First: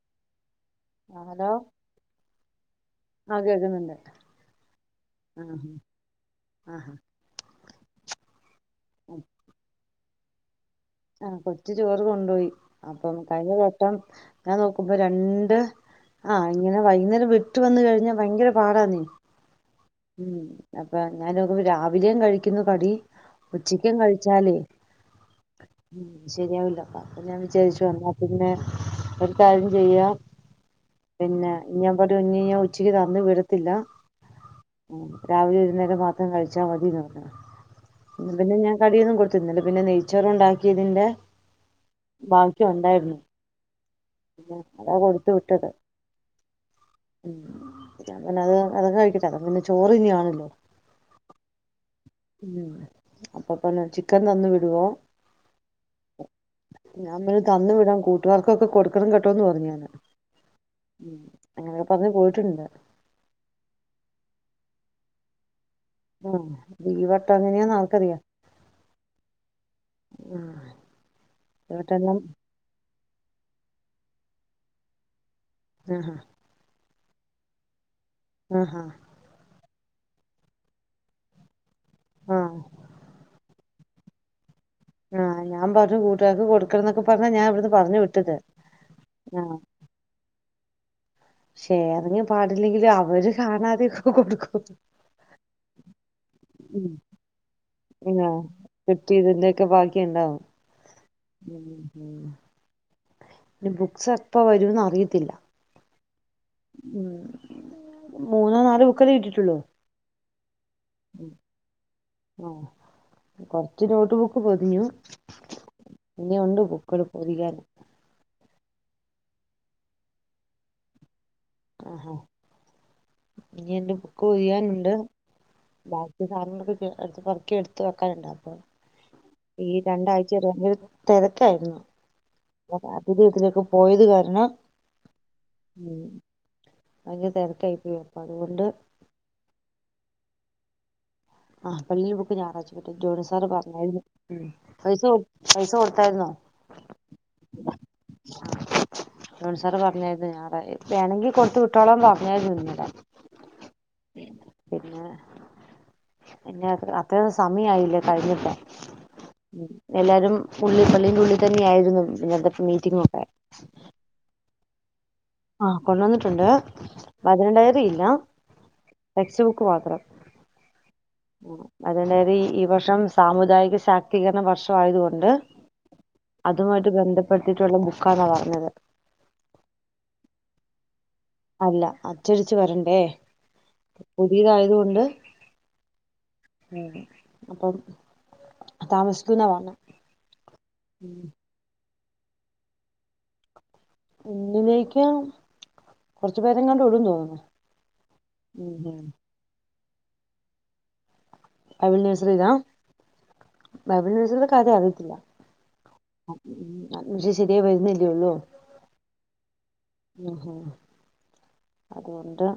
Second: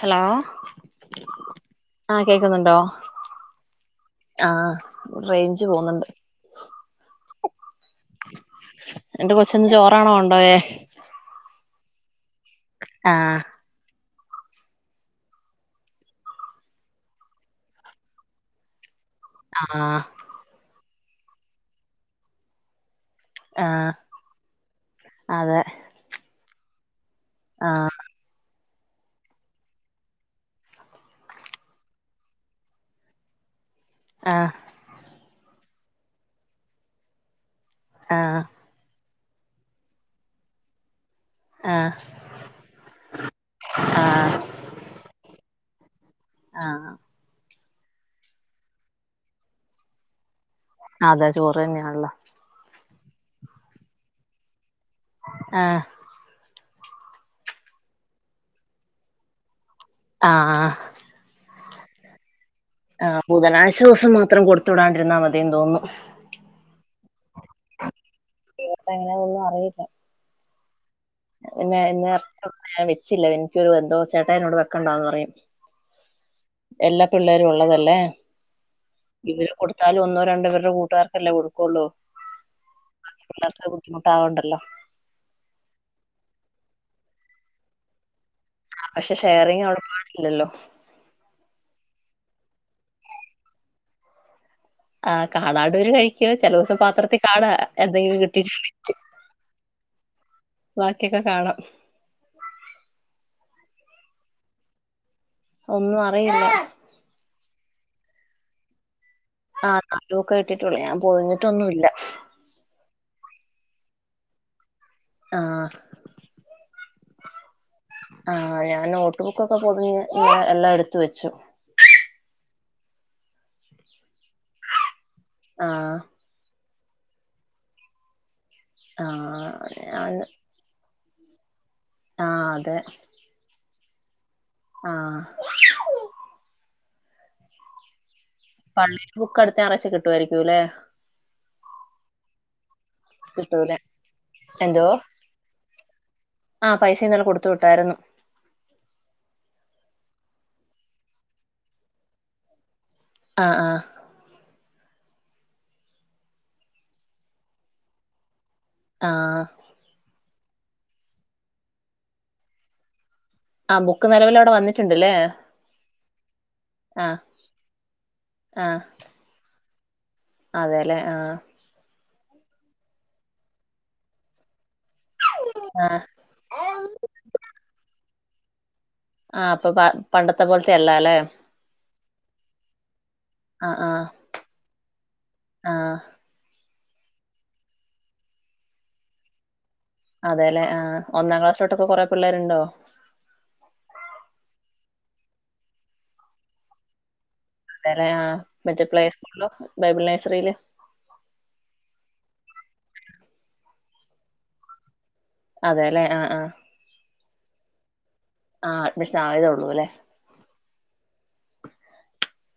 Hello ആഹ് hello ആ കേക്കുന്നുണ്ടോ ആഹ് കേൾക്കുന്നുണ്ട് ആ റേഞ്ച് ആഹ് പോന്നുണ്ട് ആഹ് എന്റെ കൊച്ചു ഇന്ന് ചോ ട്ടാണോ കൊണ്ടുപോയെ ആഹ് കൊ [unintelligible] ചോറ് കൊണ്ടുപോയി. അപ്പം ആഹ് കഴിഞ്ഞവട്ടം. ഞാൻ നോക്കുമ്പോൾ രണ്ട് ആഹ് ഇങ്ങനെ വൈകുന്നേരം വിട്ട് വന്ന കഴിഞ്ഞാ ഭയങ്കര പാടാന്നെ ആഹ് ആ അപ്പൊ ഞാൻ നോക്കുമ്പോൾ രാവിലെയും കഴിക്കുന്നു കടി. ഉച്ചക്കും ആഹ് കഴിച്ചാലേ. അതെ ശരിയാവില്ല. അപ്പൊ ഞാൻ വിചാരിച്ചു ആഹ് എന്നാപ്പിന്നെ. ഒരു കാര്യം ചെയ്യാം പിന്നെ ഞാൻ പറഞ്ഞു ഇനി ഞാൻ ഉച്ചക്ക് തന്ന് വിടത്തില്ല. ആഹ് ഉം രാവിലെ ഒരു നേരം മാത്രം കഴിച്ചാൽ മതിയെന്നു വെക്കണം. എന്ന ആഹ് പിന്നെ ഞാൻ കടിയൊന്നും കൊ ഇന്നലെ പിന്നെ നെയ്ച്ചോർ ഉണ്ടാ ക്കിയതിന്റെ ആഹ് ബാക്കി ഉണ്ടായിരുന്നു ആഹ് അതാ കൊടുത്തു വിട്ടത്. ആഹ് ആ ഉം പിന്നെ അത് അതൊക്കെ കഴിക്കട്ടെ അത് പിന്നെ ചോറ് തന്നെയാണല്ലോ. അതാ ചോറ് തന്നെയാനുള്ള. ഉം അപ്പപ്പായെന്നു വെച്ച് ചിക്കൻ തന്നു വിടുവേ. ആ ഞാൻ തന്നു വിടാൻ കൂട്ടുകാർക്കൊക്കെ കൊടുക്കണം കേട്ടോന്ന് പറഞ്ഞാന് ആഹ അങ്ങന പറഞ് പോയിട്ടുണ്ട് ആ ബുധനാശ്വാസം മാത്രം കൊടുത്തുടാണ്ടിരുന്നാൽ മതിേം തോന്നും ആ ബീ വട്ട അങ്ങനെയാ നാൽക്കറിയ ഇവിടെ എങ്ങനെ ഒന്നും അറിയില്ല ആ പിന്നെ [unintelligible] ച്ചില്ല എനിക്കൊരു എന്തോ ചേട്ടാ എന്നോട് വെക്കണ്ടാന്ന് പറയും ആഹ ഹഹ എല്ലാ പിള്ളേരും ഉള്ളതല്ലേ ആഹ ഹഹ കൊടുത്താല ഒന്നോ രണ്ടോരുടെ കൂട്ടുകാർക്കല്ലാം കൊടും കൊള്ളു ആഹ് ബുദ്ധിമുട്ടാവുകണ്ടോ ആഹ് ഞാൻ പറഞ്ഞു കൂട്ടുകാക്ക് കൊടുക്കണം എന്നൊക്കെ പറഞ്ഞ ഞാൻ ഇവിടുന്ന് പറഞ്ഞു വിട്ടത് ആ പക്ഷെ ആഹ് ഷെയറിങ്ങ് അവിടെ പാടില്ലല്ലോ ഷെയറിങ് പാടില്ലെങ്കിലും അവര് കാണാതെ ഒ കൊടുക്കും ആ കാളാഡോര് കഴിക്കോ ചെലോസം ഉം പാത്രത്തി കാടാ എന്തെങ്കിലും ആഹ് കിട്ടിട് കിട്ടിയതിന്റെയൊക്കെ ബാക്കി ഉണ്ടാവും ബാക്കിയൊക്കെ കാണാം ഇനി ബുക്സ് എപ്പ വരുംന്ന് അറിയത്തില്ല ഒന്നു അ റിയില്ല [unintelligible] ആഹ് നാലും ഒക്കെ ഇട്ടിട്ടുള്ളൂ ഞാൻ പോതിഞ്ഞിട്ടൊന്നുമില്ല ആഹ് കൊറച്ച് നോട്ട് ബുക്ക് പൊതിഞ്ഞു ആ ഇനി ഉണ്ട് പു [unintelligible] പൊതിയാന് ആഹ്‌ ഞാ നോട്ട് ബുക്കൊക്കെ പൊതിഞ്ഞ് എല്ലാം എടുത്ത് വെച്ചു ആഹാ നീ എന്റെ ബു ക്കൊതിയാനുണ്ട് ആ ബാക്കി സാധങ്ങളൊക്കെ അടുത്ത് പറക്കി എടുത്ത് വെക്കാനുണ്ട് അപ്പൊ ആ ഈ ഞാൻ രണ്ടാഴ്ച [unintelligible] തെരക്കായിരുന്നു ആ [unintelligible] പോയത് കാരണം ആഹ് അതെ തരക്കായി പോ പള്ളിലെ ബുക്കടുത്ത ഞാറാഴ്ച്ച കിട്ടുവാരിക്കും ട്ടൂലെ ആഹ് പള്ളി ബുക്ക് ഞായറാഴ്ച്ചിട്ടും ജോണിസാറ് കിട്ടൂല പറഞ്ഞാരുന്നു എന്തോ പൈസ പൈസ കൊടുത്താരുന്നോ ആ പൈസ ഇന്നലെ കൊടുത്തു വിട്ടായിരുന്നു ജോണിസാറ് പറ പറഞ്ഞാരുന്നു ഞാ വേണെങ്കി കൊടുത്തു വിട്ടോളാ പറഞ്ഞാരുന്നു ന്നലെ ആഹ് ആഹ് പിന്നെ അത്രെ സമയായില്ലേ കഴിഞ്ഞിട്ടെ ആ എല്ലാരും പുള്ളി പള്ളിൻ്റെുള്ളിൽ തന്നാരുന്നു ഇന്നലത്തെ മീറ്റിങ്ങൊക്കെ ആഹ് ബുക്ക് നിലവിലടെ വന്നി ടുണ്ടല്ലേ ആഹ് കൊണ്ടുവന്നിട്ടുണ്ട് വചനഡയറി ഇല്ല ടെക്സ്റ്റ് ബുക്ക് കുമാത്രം അതെ ല്ലെ ആഹ് അതായത് ഇ ഈ വർഷം സാമുദായിക ശാക്തീകരണ വർഷം വായതുകൊണ്ട് ആ അതുമായിട്ട് ബന്ധപ്പെടുത്തിട്ടുള്ള ക്കാന്ന പറഞ്ഞത് ആ അപ്പൊ പ പണ്ടത്തെ പോലത്തെ അല്ല ല്ലേ അല്ല അച്ചടിച്ച് വരണ്ടേ ആഹ് ആഹ് പുതിയതായത് കൊണ്ട് ആഹ് ഉം അപ്പം താമസിക്കൂന്ന പറഞ്ഞ അതേല്ലെ ഒന്നാം ക്ലാസ്സിലോട്ടൊക്കെ കൊറെ പിള്ളേരുണ്ടോ ഒന്നിലേക്ക് കൊറച്ചു പേരെങ്ങാണ്ടൊള്ളുന്ന് തോന്നുന്നു അതേല്ലെ ആ മറ്റെ ഉം പ്ലേസ്കൂളിലൊ ബൈബിൾ നഴ്സറീല് ബൈബിൾ നഴ്സറിലാ ബൈബിൾ നഴ്സറിലെ കാര്യം അറിയത്തില്ല അതേല്ലെ ആഹ് ആഹ് മീശെ ശരിയായിവരുന്നി യൊള്ളു ആഹ് അഡ്മിഷൻ ആയതേ ഉള്ളൂ അല്ലെ അറിയത്തില്ല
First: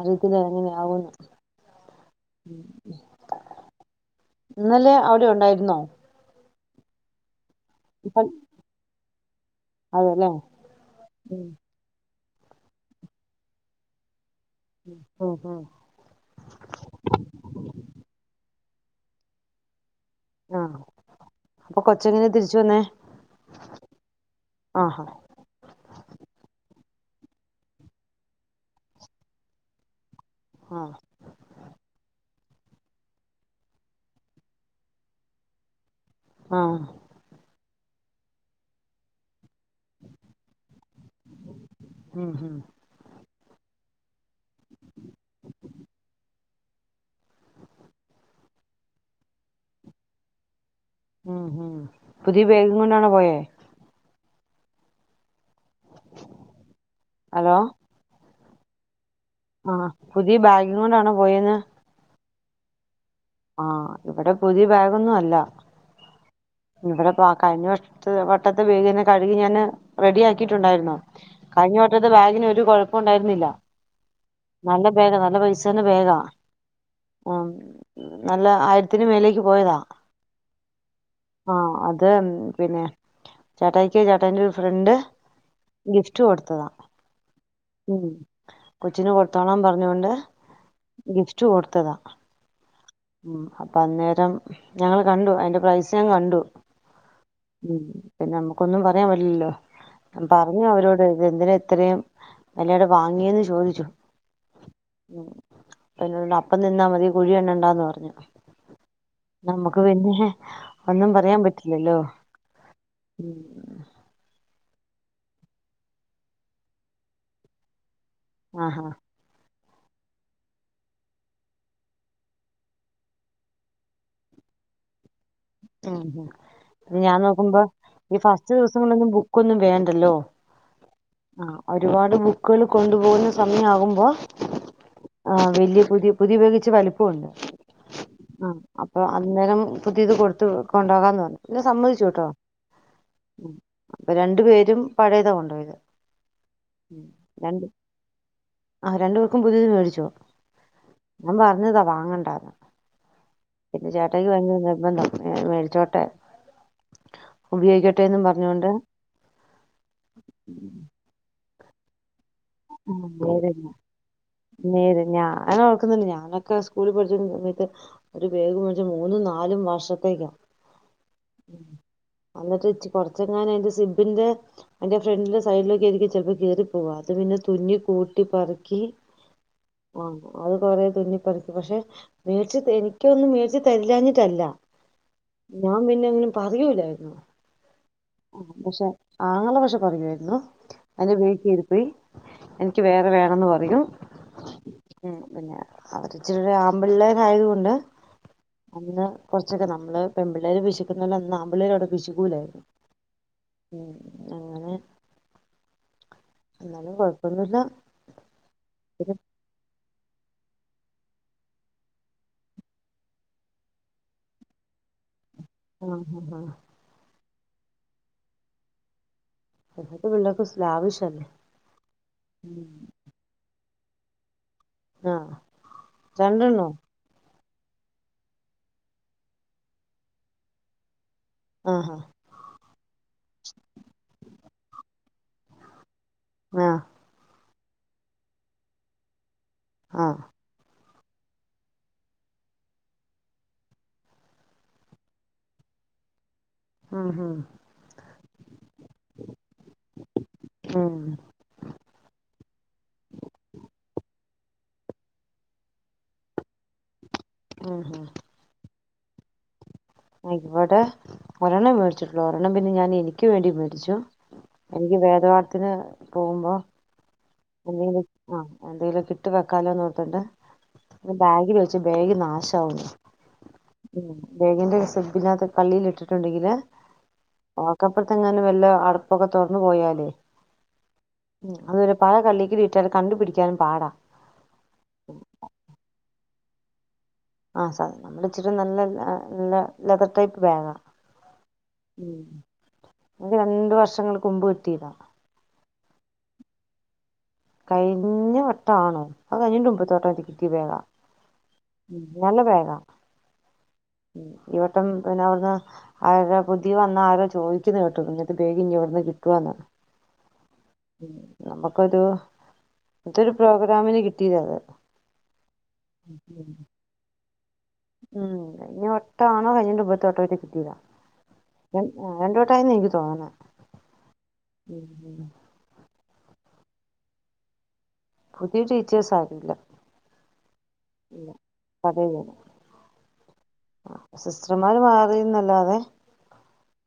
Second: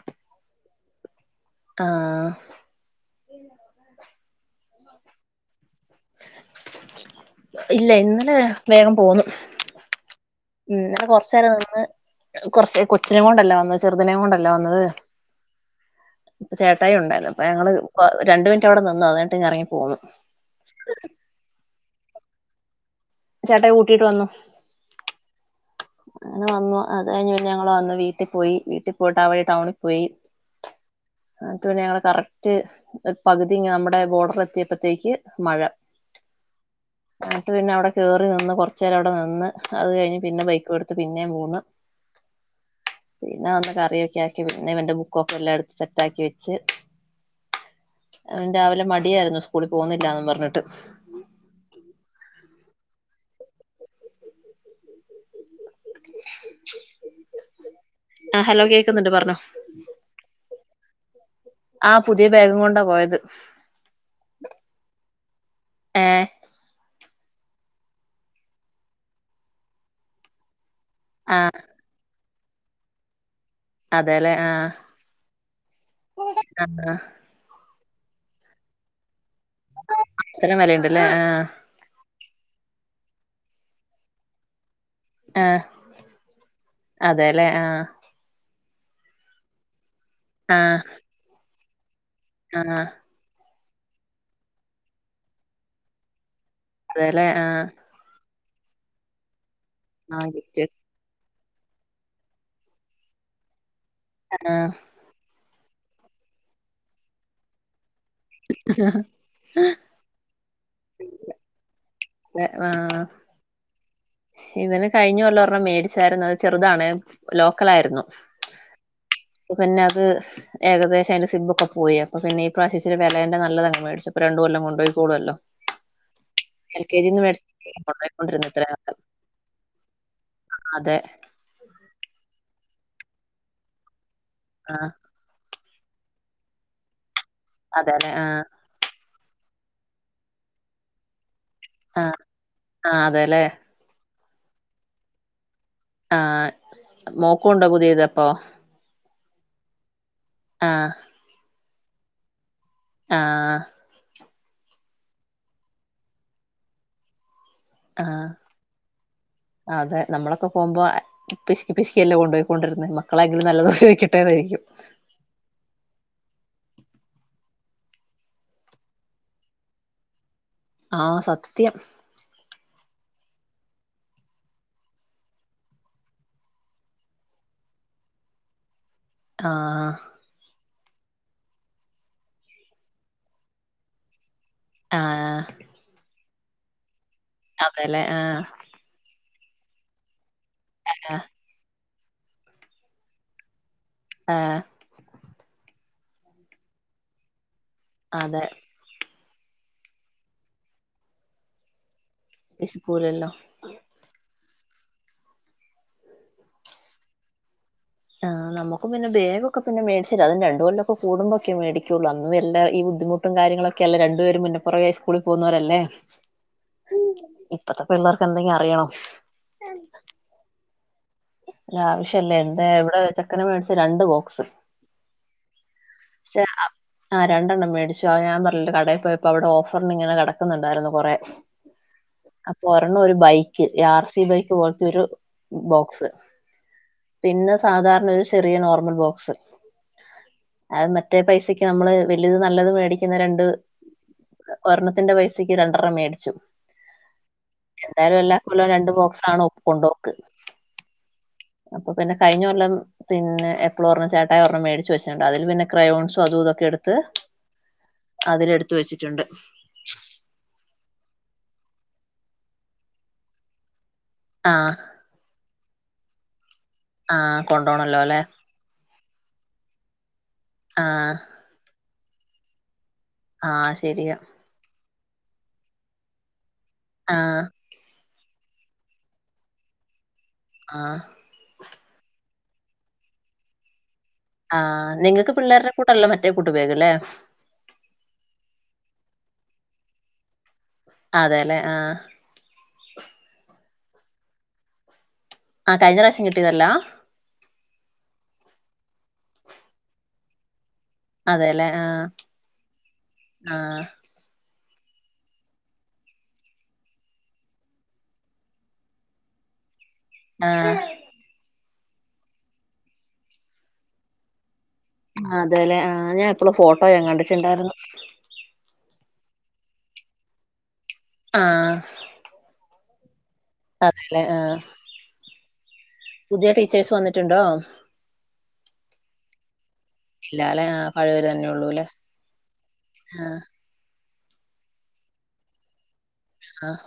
അതെങ്ങനെ ആവുന്ന് ആ ഇന്നലെ അവിടെ ഉണ്ടായിരുന്നോ ഇല്ല ഇപ്പം ഇന്നലെ വേഗം പോുന്നു അതെല്ലേ ഉം അ കൊറച്ച ഉം നേേരം നിന്ന് കുറച്ച് കൊച്ചിനെ കൊണ്ടല്ല വന്ന ചെറുതിനേും കൊണ്ട ലെ വന്നത് ഉം ഉം ചേട്ടായി ഉണ്ടായിരുന്നു അപ്പോ ഞങൾ രണ്ടു മിനിറ്റ് അവിടെ നിന്ന് അന്നട്ട ഇറങ്ങിപ്പോകുന്നു ആ അപ്പ കൊച്ച എങ്ങനെ തിരിച്ചു വന്നേ ചേട്ട കൂട്ടിട്ട് വന്നു ആഹാ അങ്ങനെ വന്നു അത് കഴിഞ്ഞ ഞങ്ങള്ൾ വന്നു വീട്ടിൽ പോയി വീട്ടിൽ പോയിട്ട് അവഴി ടൗണിൽ പോയി ആ മറ്റപന്നെ ഞങ്ങളെ കറക്റ്റ് പകുതി നമ്മുടെ ബോർഡർ എത്തിയപ്പോത്തേക്ക് മഴ ആ എന്നിട്ട് പിന്നെ അവിടെ കയറി നിന്ന് കുറച്ച്ു നേരം അവിടെ നിന്ന് അത് കഴിഞ്ഞ് പിന്നെ ബൈക്ക് കൊടുത്ത് പിന്നെ മൂണ് ഉം ഉം പിന്നെ അന്ത കറിയൊക്കെ ആക്കി പിന്നെവന്റെ ബുക്കെ എല്ലാം എടുത്ത് സെറ്റ ആാക്കി വെച്ച് രാവിലെ മടിയായിരുന്നു സ്കൂളിൽ പോകുന്നില്ലന്ന് പറഞ്ഞിട്ട് ഉം ഹം പുതിയ വേഗം കൊണ്ടാണ് പോയേ ഹലോ ആ ഹലോ കേൾക്കുന്നുണ്ട് പറഞ്ഞു ആ പുതിീ ബാ മോനാണോ പോയന്ന ആ പുതിയ വേഗം കൊണ്ടാണ് പോയത് ആ ഇവിടെ പുതിയ ബാഗൊന്നും അല്ല ആ ഇവിടെ കഴിഞ്ഞ വ വട്ടത്തെ വേഗന്നെ കഴുകി ഞാാന് റെഡി ആാക്കിയിട്ടുണ്ടായിരുന്നോ ആ കഴിഞ്ഞ വട്ടത്ത് ബാഗിന് കുഴപ്പം ഉണ്ടായിരുന്നില്ല അതെല്ലേ ആ നല്ല വേഗം നല്ല പൈസന്ന വേഗം ആ നല്ല ആയിരത്തിന് മേലേക്ക് അത്ര വിലുണ്ടല്ലേ ആഹ അത പിന്നെ ചേട്ടക്ക് ചേട്ടാന്റെ ഫ്രണ്ട് ആ ഗിഫ്റ്റ് കൊടുത്തതാ അതെല്ലേ ആ ഉ കൊച്ചിന് കൊടുത്തോണം പറഞ്ഞുകൊണ്ട് ആ ഗിഫ്റ്റ കൊട് ത്തതാ ആ അപ്പൊ അന്നേരം ഞങ്ങള് കണ്ടു അതിന്റെ പ്രൈസ് ഞാൻ കണ്ടു അതേല്ലേ ആഹ ഉം പിന്നെ നമക്കൊന്നും പറയാൻ പറ്റില്ലല്ലോ ആ പറഞ്ഞു ഗിഫ്റ്റ് അവരോട് ഇതെന്തിനി എത്രയും നല്ലടെ വാങ്ങിയന്ന് ചോദിച്ചു ആഹ പിനണ്ട് അപ്പം നിന്നാ മതി കുഴി എണ്ണ ഉണ്ടാന്ന് പറ ഞ്ഞു നമുക്ക് പിന്നെ ഒന്നും പറയാൻ പറ്റി ല്ലല്ലോ ആ ഉം ഇവന് കഴിഞ്ഞല്ലോം രെണ്ണം മേടിച്ചായിരുന്നു അത് ചെറുതാണ് ലോക്കലായിരുന്നു ആഹ ഹ പിന്നെ അത് ഏകദേശം അയിന്റെ സിബൊക്കെ പോയി അപ്പ പിന്നെ ഈ പ്രവശ്യച്ചിരി വെലേന്റെ നല്ലത അങ് മേടിച്ചുപ്പൊ രണ്ടും കൊല്ലം കൊണ്ടുപോയി കൊളുല്ലോ ഉം ഞാൻ നോക്കുമ്പോ ഈ കൊണ്ടുപോയിക്കൊണ്ടിരുന്നു ഫസ്റ്റ് ഇത്രയും ദിവസം കാലം [unintelligible] ബുക്കൊന്നും വേണ്ടല്ലൊ അതെ ആ ഒരുപാട് ബുക്ക്ല് കൊണ്ടു പോകുന്ന സമയമാകുമ്പോ ആഹ വലിയ പുതിയ പുതിയ ബാഗിച്ചിരി വലിപ്പ ഉണ്ട് അതെ അതെ ആഹ അപ്പൊ അന്നേരം പുതിയത് കൊടു ത്തു കൊണ്ടപകാൻ പോന്നു ആഹ ആ അതെല്ലേ ഇപ്പ രണ്ടു പേരും പഴയതാ കൊണ്ടോയത് ആഹ മോക്കുണ്ടോ പുതിയത് അപ്പൊ ആ രണ്ടു ബുക്കും പുതിയത് മേടിച്ചു ഞാൻ പറഞ്ഞതാ വാങ്ങണ്ടാ ആഹ് എനിക്ക് ഭയങ്കര നിർബന്ധം ഏ മേടിച്ചോട്ടെ ഉപയോഗിക്കട്ടെന്നും ആഹ പറഞ്ഞോണ്ട് അതെ നമ്മളൊക്കെ പോകുമ്പോ പിശ്കി പിശ്ക്കില്ലാം കൊണ്ടോയോ നേര് ഞാൻ ഓർക്കുന്നുണ്ട് ഞാന് ഞാ സ്കൂളി പഠിച്ചോണ്ടിരുന്ന സമയത്ത് ഒരു ബാഗ് മേടിച്ച മൂന്നും നാലും വർഷത്തേക്കാ ആ സത്യം കൊറച്ചെങ്ങാനുംഅയിന്റെ സിബിന്റെ അയിന്റെ ഫ്രണ്ടിന്റെ സൈഡിലൊക്കെയിരിക്കും ചിലപ്പോൾ കീറി പോവുക അത് പിന്നെ തുന്നി കൂട്ടി പറക്കി ആ ആ അത് കൊറെ തുന്നിപ്പറിക്ക പക്ഷെ മേടിച്ച് എനിക്കൊന്നും മേടിച്ച് തരില്ലാഞ്ഞിട്ടല്ല ആ ഞാ പിന്നെങ്ങനെമ് പറയൂലായിരുന്നോ അതെല്ലേ ആ ആങ്ങള പക്ഷെ പറയുവായിരുന്നു അതിന് വീട്ടിലിരിപ്പി എനിക്ക് വേറെ വേണന്ന് പറയും. ആ ഉം പിന്നെ അവർ ഇച്ചിരി ഒരു ആമ്പിള്ളേരായത് കൊണ്ട് ആതെ കുറച്ചൊക്കെ നമ്മള് പെമ്പിള്ളേര് പിശുക്കുന്നലൊ ആമ്പിള്ളേര് അവിടെ പിശു പുവൂലായി വിശക്കൂലല്ലോ അങ്ങനെ എന്നാലും കൊഴപ്പൊന്നൂമില്ല ആ നമുക്ക് പിന്നെ ബേഗ് ഒക്കെ പിന്നെ മേടിച്ച് തിന് അത് രണ്ടു കൊല്ലൊക്കെ കൂടുമ്പോഴക്കെമേടിക്കുള്ളു അന്ന് എല്ലാ ഈ ബുദ്ധിമുട്ടും കാര്യങ്ങളൊക്കെയല്ലേ രണ്ടുപേരും മുന്നപ്പുറകേ സ്കൂളിൽ പോവുന്നോരല്ലേ ആഹ് ആഹ് മ് ഇപ്പത്തെ പിള്ളേർക്ക് എന്തെങ്കിലും അറിയണോ ഇപ്പഴത്തെ പിള്ളാർക്ക് ലാവിഷ് ലാവിഷ് അല്ലേ എന്താ എവിടെ ചെക്കന് മേടിച്ച് ഇത് രണ്ട് ബോക്സ് ആ പക്ഷെ രണ്ടെണ്ണോ ആഹ് രണ്ടെണ്ണം മേടിച്ചു ആ ഞാൻ പറഞ്ഞില്ലേ കടയിപ്പോയപ്പോ അവിടെ ഓഫറിനിങ്ങനെ കിടക്കുന്നുണ്ടായിരുന്നു കുറെ ആ ആ അപ്പൊ ഒരെണ്ണം ഒരു ബൈക്ക് ഈ ആർ സി ബൈക്ക് പോലത്തെ ഒരു ബോക്സ് ആ ഇന്ന് സാധാരണ ഒരു ചെറിയ നോർമൽ ബോക്സ് ആഹ അത് മറ്റേ പൈസയ്ക്ക് നമ്മള് വലിയ നല്ലത് മേടിക്കുന്ന രണ്ട് ഒരെണ്ണത്തിന്റെ പൈസയ്ക്ക് രണ്ടെണ്ണം മേടിച്ചു ആഹ് എന്താലും എല്ലാം കൊല്ലം രണ്ടു ബോക്സ ആണോപ്പ് കൊണ്ടോക്ക് ഉം ഉം അപ്പൊ പിന്നെ കഴിഞ്ഞ കൊല്ലം പിന്നെ എപ്പളൊ ഓരെണം ചേട്ടായി ഒരെണ്ണം മേടിച്ച് വെച്ചിട്ടുണ്ട് അതില് പിന്നെ ക്രയോൺസും അതും ഇതൊക്കെ എടുത്ത് ഉം ഉം ത്ത് വെച്ചിട്ടുണ്ട് ഇവിടെ ഒരെണ്ണം മേടിച്ചിട്ടുള്ളു ഒരെണ്ണം പിന്നെ ഞാൻ എനിക്ക് വേണ്ടി മേടിച്ചു ആ, എനിക്ക് വേദവാ അതിന് പോകുമ്പോ ആ എന്തെനു കൊണ്ടോണല്ലോ അല്ലേ? ആ എന്തെലൊക്കേ കി വെക്കാലൊന്നോർത്തിട്ട് ആ, ബാഗി വച്ച ബേഗ് നാശാകുന്നു ആ ഉ ശരിയാ. ബേഗിന്റെ നകത്ത് കള്ളിൽ ഇട്ടിട്ടുണ്ടെങ്കില് ആ, ഓക്കെപ്പടുത്തങ്ങ വല്ല അടുപ്പൊക്കെ തുറന്നു പോയാലേ ആഹ് അത്പിന്നെ പഴ കള്ളിക്ക് കീട്ടാൽ കണ്ടു പിടിക്കാനും പാടാ ആഹ് നിങ്ങക്ക് പിള്ളേര്ടെ കൂടല്ലേ മറ്റ കൂട്ടു പേകല്ലേ ആ സാധ നമ്മൾച്ചിരി നല്ല ല്ല ലെതർ ടൈപ്പ് ബാഗാ അതേല്ലേ. ആ, രണ്ടു വർഷം വങ്ങൾ കൊമ്പ് വെട്ടീതാ കഴിഞ്ഞറാശ്യം കിട്ടിയതല്ലാ കൈ ഞ്ഞ വട്ടാണോ അത് കഴഞ്ഞന്റമുമ്പ്തട്ടം കിട്ടിയ ബാക അതേലെ ആ ആ ഇവട്ടം പിന്നെ അവിടുന്ന് ആ പുതിയ വന്ന ആരോ ചോദിക്കുന്നേട്ടു ഇന്നത്തെ ബേഗ്ഞ്ഞി ഇവിടുന്ന് കിട്ടോന്ന് ആ ഉം നമ്മ കൊതു ഇതൊരു പ്രോഗ്രാമിന് കിട്ടിയത ത് ആ അതെലേ ആഹ് ഞാൻ എപ്പളോ ഫോട്ടോ ഞാൻ കണ്ടിട്ട്ണ്ട ഉം കഴിഞ്ഞ വ വട്ടാണോ അതിന്റെ മുമ്പത്തെ വട്ടോറ്റേ കിട്ടീതാ രൻ രണ്ടോട്ടായീന്ന് [unintelligible] തോന അതേലെ ആ പുതിയ ടീച്ചേഴ്സ് വന്നിട്ടിണ്ടോ പുതിയ ടീച്ചേഴ്സ് ആരുല്ല ഇല്ല ല്ലെ ആ പഴവരെ ഇല്ല തന്നെള്ളൂല്ലേ പഴയവര് ആ സിസ്റ്റർമാര് മാറിന്നല്ലാതെ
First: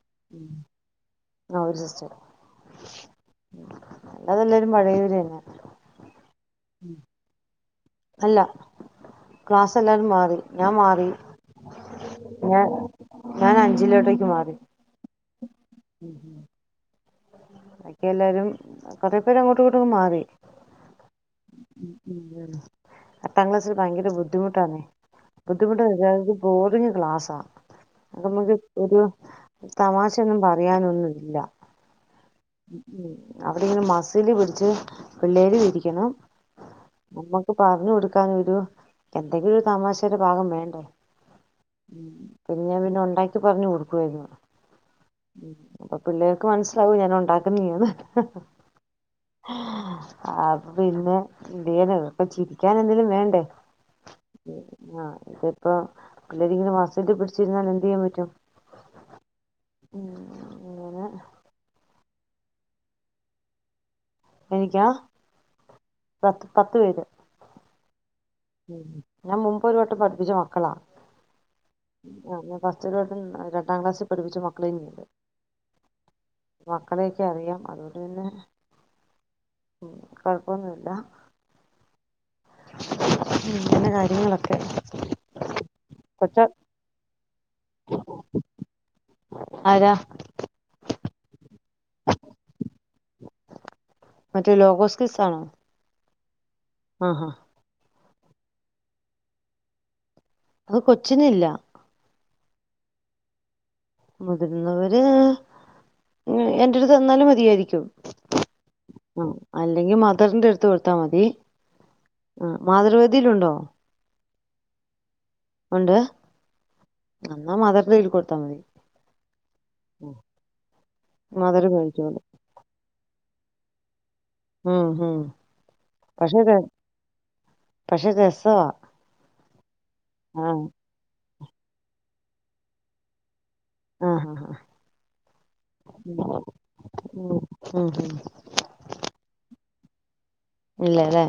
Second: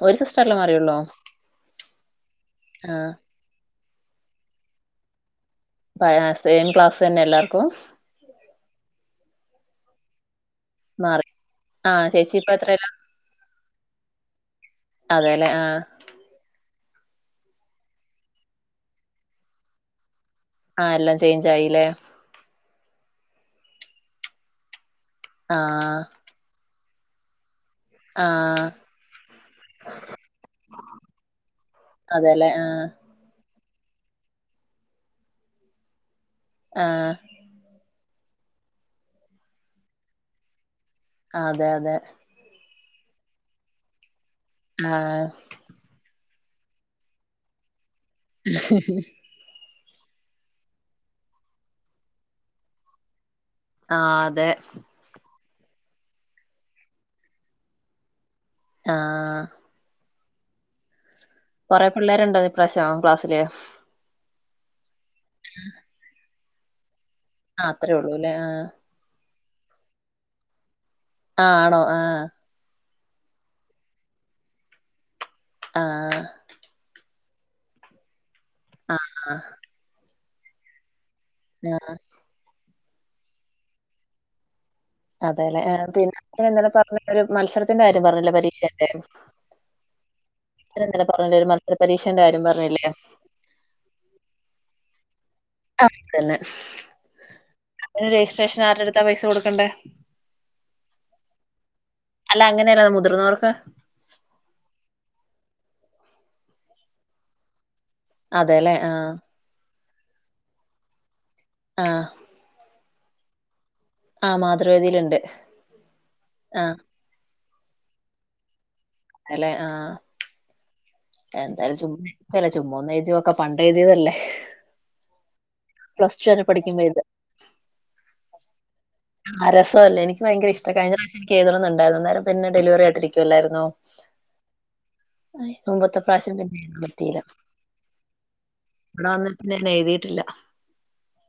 ഒരു സിസ്റ്റർ അല്ലെ മാറിയുള്ളു ആ ഒരു സിസ്റ്റർ അതെല്ലാരും മഴയുരേന പഴാ സേം ക്ലാസ് തന്നെ എല്ലാർക്കും അല്ല ക്ലാസ് എല്ലാരും മാറി ഞാൻ മാറി ആഹ് ചേച്ചി ഇപ്പ ഞൻ എത്രേലാ ഞാൻ അഞ്ചിലോട്ടേക്ക് മാറി അല്ലെ ആ അക്കെ എല്ലാരും കൊറെ പേര് അങ്ങോട്ടും ഇങ്ങോട്ടും മാറി ആ എല്ലാം ചേഞ്ച് ആയില്ലേ അട്ടാം ക്ലാസ്സിൽ ഭയങ്കര ബുദ്ധിമുട്ടാണ് ആഹ് ബുദ്ധിമുട്ടാണ്ക്ക് ബോറിങ്ങും ക്ലാസാ ത് നമുക്ക് ആഹ് ഒരു തമാശയൊന്നും പറയാനൊന്നും ഇല്ല അതെല്ലെ ആഹ് ഉം അവിടെങ്ങനെ മസില് പിടിച്ച് പിള്ളേര് ഇരിക്കണം ആഹ് നമ്മക്ക് പറഞ്ഞു കൊടുക്ക എന്തെങ്കിലും ഒരു തമാശയുടെ ഭാഗം വേണ്ടേ അതെ അതെ ഉം പിന്നെ ഞാൻ പിന്നെ ഉണ്ടാക്കി പറഞ് കൊടുക്കുവായിരുന്നു ആഹ് അപ്പൊ പിന്നെ ക്ക് മനസ്സിലാവ് [unintelligible] ടാക്കന [unintelligible] ആ അപ്പൊ പിന്നെ ഇടന ഇപ്പൊ ചിരിക്കാൻ എന്തേലും വേണ്ടേ ആ അതെ ഇപ്പൊ പിള്ളേരിങ്കിലും മാസില് പിടിച്ചിരുന്നാൽ എന്ത് ചെയ്യാൻ പറ്റും ആ അങ്ങനെ കൊറെേ പിള്ളേരുണ്ടോ ഇപ്രാവശ്യം ക്ലാസ്സില് എനിക്കാ. ഉം. പത്ത് പത്ത് പേര്. അത്രേ ഉ കുലെ ആഹ്. ഉം ഞാൻ മുമ്പ് ഒരു വട്ടം പഠിപ്പിച്ച മക്കളാ ആഹ് ആണോ ആഹ്. ഒരുവട്ടം രണ്ടാം ക്ലാസ്സിൽ പഠപ്പിച്ച മക്കളെയ നീണ്ട്. നോക്ക. ആഹ് മക്കളെയൊക്കെ അറിയാം അതുകൊണ്ടു പിന്നെ ആഹ് ആഹ. കോഴപ്പൊന്നുല്ല. ആഹ്. ഇങ്ങനെ കാര്യങ്ങളൊക്കെ. അതെല്ലേ ആ പിന്നെ കൊച്ച [unintelligible] ഇന്നലെ പറഞ്ഞ ഒരു മത്സരത്തിന്റെ കാര്യം പറഞ്ഞില്ലേ പരീക്ഷന്റെ [unintelligible] ആരാ ഇന്നലെ പറഞ്ഞില്ലെ ഒരു മത്സര പരീക്ഷന്റെ കാര്യം പറഞ്ഞില്ലേ ക്സണോ [unintelligible] [unintelligible] തന്നെ ആഹ് ഹ അന് രജിസ്ട്രേഷൻ ആറ്ടെ അടുത്താ പൈസ കൊടുക്കണ്ടേ അത് കൊച്ചിനില്ല അല്ല അങ്ങനെല്ല മുതിർന്നവർക്ക് മുതിർന്നവര് എന്റെ ടുത്ത് തന്നാലും മതിയാരിക്കും അതെല്ലേ ആ അല്ലെങ്കിൽ മദറിന്റെ അടുത്ത് കൊടുത്താ മതി ആഹ്. ആ മാതൃവ ഇതിലുണ്ടോ ആ മാതൃവേദിലുണ്ട് ഉണ്ട് അന്നാ മാതർന്റെ കൈ കൊടുത്താ മതി അല്ലെ ആ മദർ എന്താലും ചുമ്മാ മേടിച്ചോളും ഇക്കുല്ലേ ചുമ്മാ ഒന്നെഴു ഇതൊക്കെ പണ്ടെഴുതിതല്ലേ മ്മ് മ്മ് പക്ഷേ വരെ പഠിക്കുമ്പോ എഴുതാ. പക്ഷേ രസവാ ആര [unintelligible] അല്ലെ നിക്ക് ആ ഭയങ്ക ഇഷ്ടവാ കഴിഞ്ഞ പ്രാവശ എഴുതണുന്നുണ്ടായിരുന്നു അന്നേ നേരം പിന്നെ ഡെലിവറി ആയിട്ടിരിക്കുവല്ലായിരുന്നു ആ ഹേ മുമ്പത്തെ പ്രാവശ്യം ആ പിന്നെ എഴുതാ പറ്റീല ഉം ഉം ഇവിടെ വന്നെ പിന്നെ ഇന്നെഴുതീട്ടില്ല ഇല്ലലേ